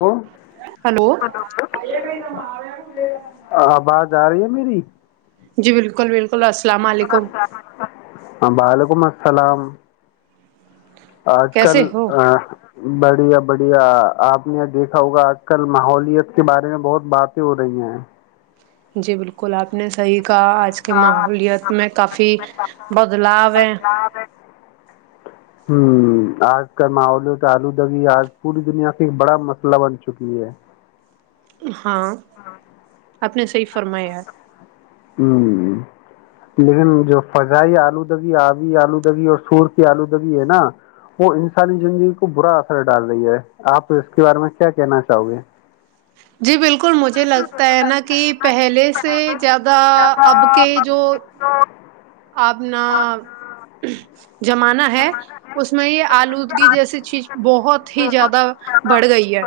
hello hello آواز آ رہی ہے میری جی بالکل بالکل السلام علیکم ہاں وعلیکم السلام سلام آج کل کیسے ہو ا بڑھیا بڑھیا آپ نے دیکھا ہوگا آج کل ماحولت کے بارے میں بہت باتیں ہو رہی ہیں جی بالکل آپ نے صحیح کہا آج کی ماحولت میں کافی بدلاؤ ہ ہوں آج کا ماحول تو آلودگی آج پوری دنیا سے ایک بڑا مسئلہ بن چکی ہے ہاں آپ نے صحیح فرمایا ہ لیکن جو فضائی آلودگی آبی آلودگی اور شور کی آلودگی ہے نا وہ انسانی زندگی کو برا اثر ڈال رہی ہے آپ اس کے بارے میں کیا کہنا چاہو گے جی بالکل مجھے لگتا ہے نا کہ پہلے سے زیادہ اب کے جو آپنا جم انا ہے اس میں یہ آلودگی جیس چچ بہت ہی زیادہ بڑھ گئی ہے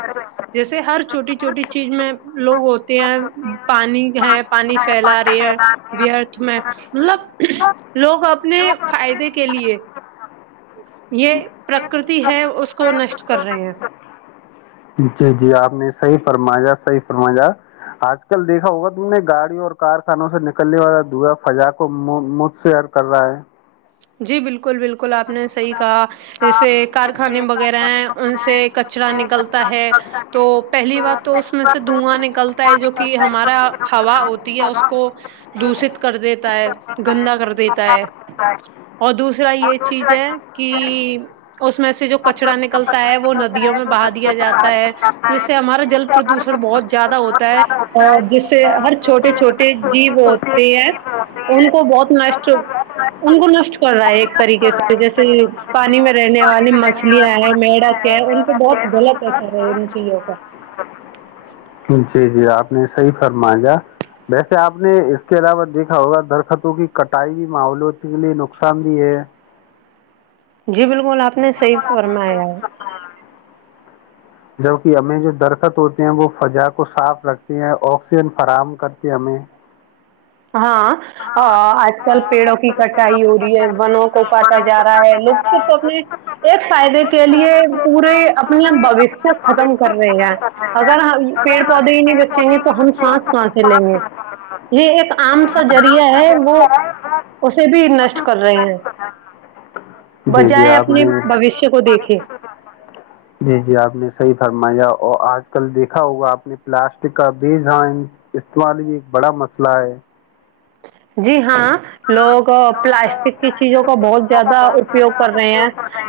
جیسے ہر چھوٹی چھوٹی چیز میں لوگ ہوتے ہیں پانی ہے پانی پھیلا رہی ہے بیرتھ میں مطلب لوگ اپنے فائدے کے لیے یہ پرکرتی ہے اس کو نشٹ کر رہے ہیں جی جی آپ نے صحیح فرمایاا صحی فرمایا آج کل دیکھا ہوگا تم نے گاڑیوں اور کارخانوں سے نکلنے والا دا فضا کو مجھ سےر کر رہا ہے جی بالکل بالکل بالکل آپ نے صحیح کہا جیسے کارخانے وغیرہ ہیں ان سے کچرا نکلتا ہے تو پہلی بار تو اس میں سے دھواں نکلتا ہے جو کہ ہمارا ہوا ہوتی ہے اس کو دوشت کر دیتا ہے گندا کر دیتا ہے اور دوسر دوسرح یہ یہ چیز ہے کہ اس میں سے جو کچڑا نکلتا ہے وہ ندیوں میں بہا دیا جاتا ہے جس ہمارا جل پردوشن بہت زیادہ ہوتا ہے اور جس سے ہر چھوٹے چھوٹے جیو ہوتے ہیں ان کو بہت نٹ ان کو نشٹ کر رہا ہے ایک طریقے سے جیسے پانی میں رہنے والی مچھلیاں ہیں مڈک ان پہ بہت غلط اثر ہے ان چیزوں کا جی جی آپ نے صحیح فرمایا ویسے آپ نے اس کے علاوہ دیکھا ہوگا درختوں کی کٹائی بھی ماحولت کے لیے نقصان بھی ہے جی بالکل آپ نے صحیح فرمایا ہے جبکہ ہمیں جو درخت ہوتے ہیں وہ فجا کو صاف رکھتے ہیں آکسیجن فراہم کرتے ہمیں ہاں آج کل پیڑوں کی کٹائی ہو رہی ہے ونوں کو کاٹا جا رہا ہے ل کو اپنے ایک فائدے کے لیے پورے اپنے بوشیہ ختم کر رہے ہیں اگر پیڑ پودے ہی نہیں بچیں گے تو ہم سانس کہاں سے لیں گے یہ ایک آم ساجرییا ہے وہ اسے بھی نشٹ کر رہے ہیں جی جی بجائے آپ اپنے نے بوشیہ کو دیکھے ٹھ جی جی آپ نے صحیح فرمایا اور آج کل دیکھا ہوگا آپ نے پلاسٹک کا بے جان استعمال بھی ایک بڑا مسئلہ ہے جی ہاں لوگ پلاسٹک کی چیزوں کا بہت زیادہ اپیوگ کر رہے ہیں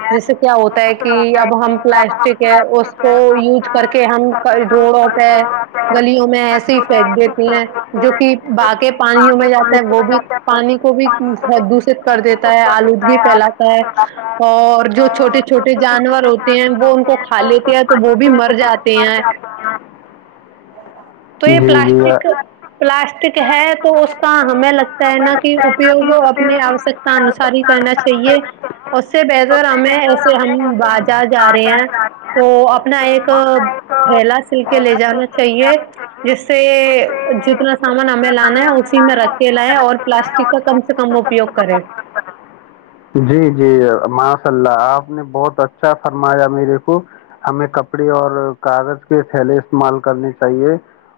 جیسے کیا ہوتا ہے کہ اب ہم پلاسٹک ہے اس کو یوز کر کے ہم روڑوں پہ گلیوں میں ایسے ہی پھییک دیتے ہیں جو کہ باق پانیوں میں جاتے وہ بھی پانی کو بھی دوشت کر دیتا ہے آلودگی پھیلاتا ہے اور جو چھوٹیے چھوٹیے جانور ہوتے ہیں وہ ان کو کھا لیتے ہیں تو وہ بھی مر جاتے پ یہ تو جی یہ جی پلاسٹک پلاسٹک ہے تو اس پچ ہمیں لگتا ہے نا اپیوگوں اپنے آوشکت انساری کرنا چاہیے اس سے بہتر ہمیں ایسے ہم بازار جا رہے ہیں تو اپنا ایک ہیھیلا سل کے لے جانا چاہیے جس سے جتنا سامان ن ہم لا اسی میں رکھ اور پلاسٹک کا کم سے کم اپیوگ کرے جی جی ماشاء اللہ آپ نے بہت اچھا فرمایا میرے کو ہمیں کپڑے اور کاغذ کے تھیلے استعمال کرنے چاہیے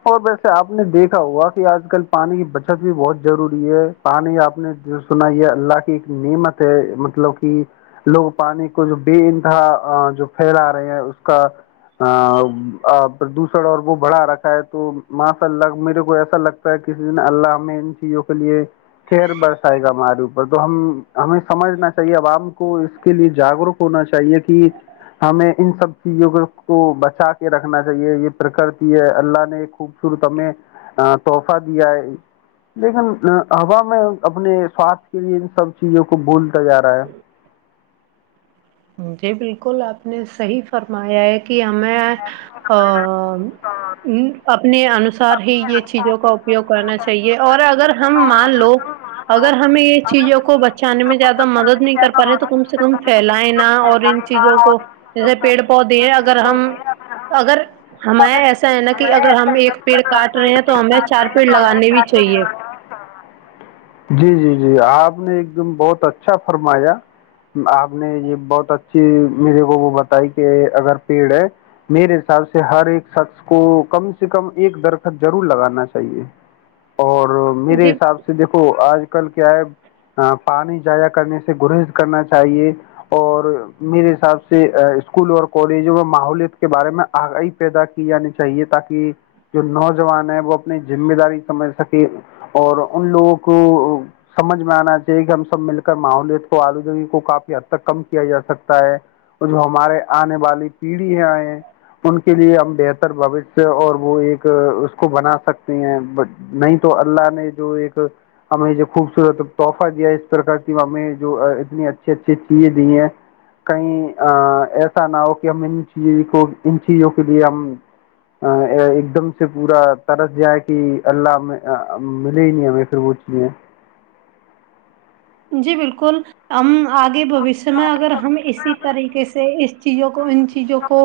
اور ویسے آپ نے دیکھا ہوا کہ آج کل پانی کی بچت بھی بہت ضروری ہے پانی آپ نے جو سنا ہے اللہ کی ایک نعمت مطلب کہ لوگ پانی کو جو بے انتہا جو پھیلا رہے ہیں اس کا پردوشن اور وہ بڑھا رکھا ہے تو ماشاء اللہ میرے کو ایسا لگتا ہے کسی دن اللہ ہمیں ان چیزوں کے لیے کر برسائے گا ہمارے اوپر تو ہم ہمیں سمجھنا چاہیے عوام کو اس کے لیے جاگروک ہونا چاہیے کہ ہمیں ان سب چیزوں کو کو بچا کے رکھنا چاہیے یہ پرکرتی ہے اللہ نے خوبصورت ہمیں تحفہ دیا ہے لیکن ہوا میں اپنے سواستھ کے لیے ان سب چیزوں کو بھولتا جا رہا ہے جی بالکل آپ نے صحیح فرمایا ہے کہ ہمیں اپنے انوسار ہی یہ چیزوں کا اپیوگ کرنا چاہیے اور اگر ہم مان لو اگر ہمیں یہ چیزوں کو بچانے میں زیادہ مدد نہیں کر پا رہے تو کم سے کم پھیلائیں اور ان چیزوں کو جیسے پیڑ پودے ہیں اگر اگر ہم اگر ہمار ایسا ہے نا کہ اگر ہم ایک پیڑ کاٹ رہے ہیں تو ہمیں چار پیڑ لگانے بھی چاہیے جی جی جی آپ نے ایک دم بہت اچھا فرمایا آپ نے یہ بہت اچھی میرے کو وہ بتائی کہ اگر پیڑ ہے میرے حساب سے ہر ایک شخص کو کم سے کم ایک در ضرور لگانا چاہیے اور میرے جی حساب سے دیکھو آج ل کیا ہے پانی جایا کرنے سے گریہز کرنا چاہیے اور میرے حساب سے اسکول اور کالج اور ماحولت کے بارے میں آگاہی پیدا کی جانی چاہیے تاکہ جو نو وہ اپنی ذمے داری سمجھ سکے اور ان لوگوں کو سمجھ میں آنا چاہیے کہ ہم سب مل کر ماحوولت کو آلودگی کو کافی حد تک کم کیا جا سکتا ہے اور جو ہمارے آنے والی پیڑھی آیں ان کے لیے ہم بہتر بیہ اور وہ ایک کو بنا سکتے ہیں نہیں تو اللہ نے جو ایک ہمیں جو خوبصورت تحفہ دیا اس پرک کی ہمیں جو اتنی اچھی اچھی چیزیں دی ہیں کہیں ایسا نہ ہو کہ ہم ان چیز کو ان چیزوں کے لیے ہم ایک دم سے پورا طرس ج ہے کہ اللہ میں ملے ہی نہیں ہمیں پھر وہ چیزیں جی بالکل ام آگے بوشیہ میں اگر ہم اسی طریقے سے چیزوں کو ان چیزوں کو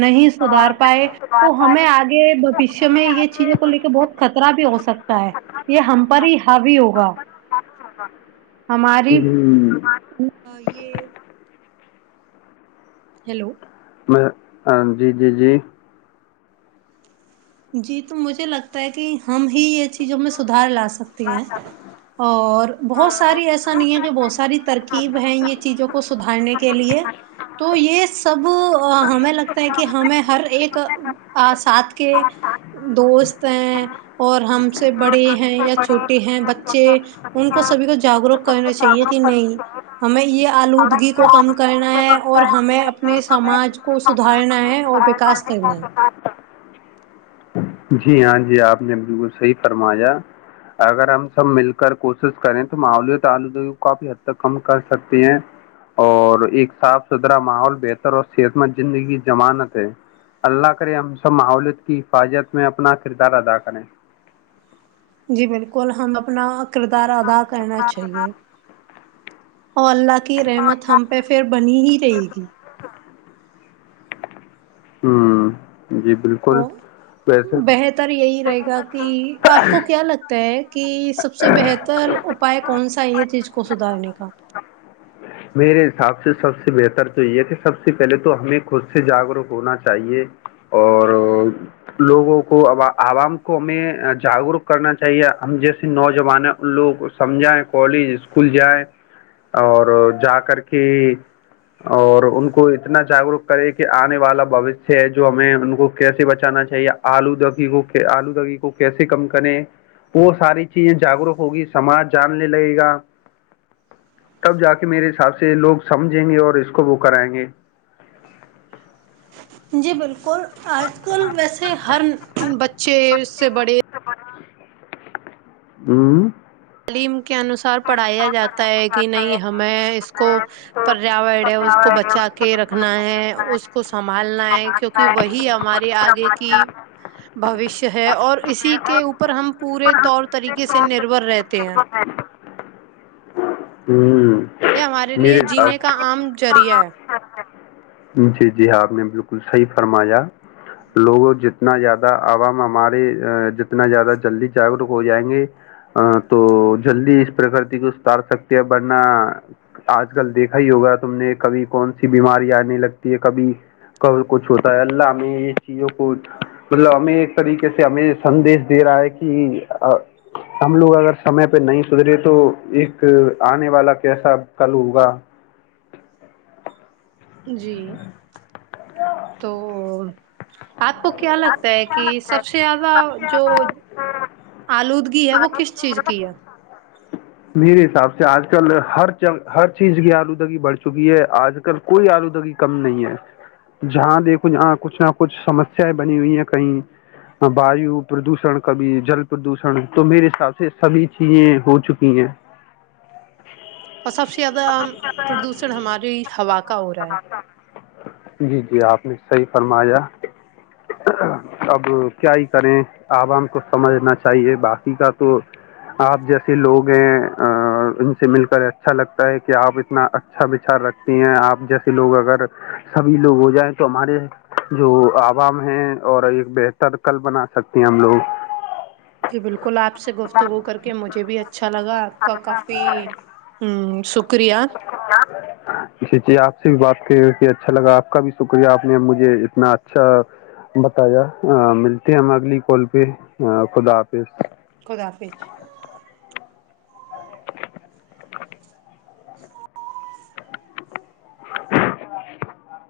نہیں سدھار پائے تو ہمیں آگے بشیہ میں یہ چیزوں کو لے کے بہت خطرہ بھی ہو سکتا ہے یہ ہم پر ہی حاوی ہوگا ہاں ہماری یہ ہیلو میں ہاں جی جی جی جی تو مجھے لگتا ہے کہ ہم ہی یہ چیزوں میں سدھار لا سکتے سکتی ہیں اور بہت ساری ایسا نہیں ہے کہ بہت ساری ترکیب ہے یہ چیزوں کو سدھارنے کے لیے تو یہ اب ہمیں لگتا ہے کہ ہمیں ہر ایک ساتھ کے دوست ہیں اور ہم سے بڑے ہیں یا چھوٹے ہیں بچے ان کو سبھی کو جاگروک کرنا چاہیے کہ نہیں ہمیں یہ آلودگی کو کم کرنا ہے اور ہمیں اپنے سماج کو سدھارنا ہے اور وکاس کرنا ہے جی ہاں جی آپ نے بالکل صحیح فرمایا اگر ہم سب مل کر کوشش کریں تو ماحوللی کافی حد تک کم کر سکتی ہیں اور ایک صاف ستھرا ماحول بہتر اور صحت مند زندگی جضمانت ہے اللہ کرے ہم سب ماحولت کی حفاظت میں اپنا کردار ادا کریں جی بالکل ہم اپنا کردار ادا کرنا چاہیے اور اللہ کی رحمت ہم پہ پھر بنی ہی رہے گی ہوں جی او بالکل ویسے بہتر یہی رہے گا کہ آپ کو کیا لگتا ہے کہ سب سے بہتر اپائے کون سا یہ چیز کو سدھارنے کا میرے حساب سے سب سے بہتر تو یہ کہ سب سے پہلے تو ہمیں خود سے جاگروک ہونا چاہیے اور لوگوں کو عوام کو ہمیں جاگروک کرنا چاہیے ہم جیسے نوجوان ہیں ان لوگوں کو سمجھائیں کالج اسکول جائیں اور جا کر کے اور ان کو اتنا جاگروک کرے کہ آنے والا بوشیہ ہے جو ہمیں ان کو کیسے بچانا چاہیے آلودودگی کو آلودگی کو کیسے کم کرے وہ ساری چیزیں جاگروک ہوگی سماج جاننے لگے گا تب جا کہ میرے حساب سے لوگ سمجھیں گے اور اس کو وہ کرائیں گے جی بالکل اور آج کل ویسے ہر بچ ا چھے سے بڑے [unintelligible] ہوں [unintelligible] تعلیم [unintelligible] [unintelligible] کے انوسار پڑھایا جاتا ہے کہ نہیں ہمیں اس کو پریا ہے اس کو بچا کے رکھنا ہے اس کو سنبھالنا ہے کیونکہ وہی ہمارے آگے کی بوش ہے اور اسی کے اوپر ہم پورے طور طریقے [unintelligible] سے نربھر رہتا [unintelligible] تے ہیں [unintelligible] ہوں [unintelligible] یہ ہمارے لیے میرے جینے حساب کا عم [unintelligible] چارہ [unintelligible] جی جی ہاں آپ نے بالکل صحیح فرمایا لوگوں جتنا زیادہ عوام ہمارے جتنا زیادہ جلدی جاگروک ہو جائیں گے تو جلدی اس پرکرتی کو اتار سکتے ہیں ورنہ آج کل دیکھا ہی ہوگا تم نے کبھی کون سی بیماری آ رہ [unintelligible] لگتی ہے کبھی کب کچھ ہوتا ہے اللہ ہمیں یہ چیزوں کو مطلب ہمیں ایک طریقے سے ہمیں سندیش دے رہا ہے کہ ہم لوگ اگر سمے پہ نہیں دریے تو ایک آنے والا کیسا کل ہوگا [unintelligible] جی تو [unintelligible] آپ کو کیا لگتا ہے کہ سب سے زیادہ جو آلودگی ہے وہ کس چیز کی ہے [unintelligible] میرے حساب سے آج کل ہر ہر چیز کی آلودگی بڑھ چکی ہے آج کل کوئی آلودگی کم نہیں ہے جہاں دیکھو جہاں کچھ نہ کچھ سم [unintelligible] بنی ہوئی ہیں کہیں وایو پردوشن کبھی جل پردوشن تو میرے حساب سے سبھی چیزیں ہو چکی ہیں اور سب سے زیادہ پردوشن ہماری ہوا کا ہو رہا ہے [unintelligible] جی جی آپ نے صحیح فرمایا [unintelligible] ہاں [unintelligible] [unintelligible] اب کیا ہی کریں [unintelligible] [unintelligible] عوام کو سمجھنا چاہیے باقی کا تو آپ جیسے لوگ ہیں ان سے مل کر اچھا لگتا ہے کہ آپ اتنا اچھا بچار رکھتے ہیں آپ جیسے لوگ اگر سبھی لوگ ہو جائیں تو ہمارے جو آپ [unintelligible] عام ہیں اور ایک بہتر کل بنا سکتی ہیں ہم لوگ جی بالکل آپ سے گفتگو کر کے مجھے بھی اچھا لگا آپ کا کافی ہ شک [unintelligible] جچی [unintelligible] [unintelligible] جی آپ سے بھی بات کرے کہ اچھا لگا آپ کا بھی شکریہ آپ نے مجھے اتنا اچھا بتایا ملتے ہیں ہم اگلی کال پہ خدا حافظ [unintelligible] خدافے [unintelligible] [unintelligible] [inaudible] [unintelligible]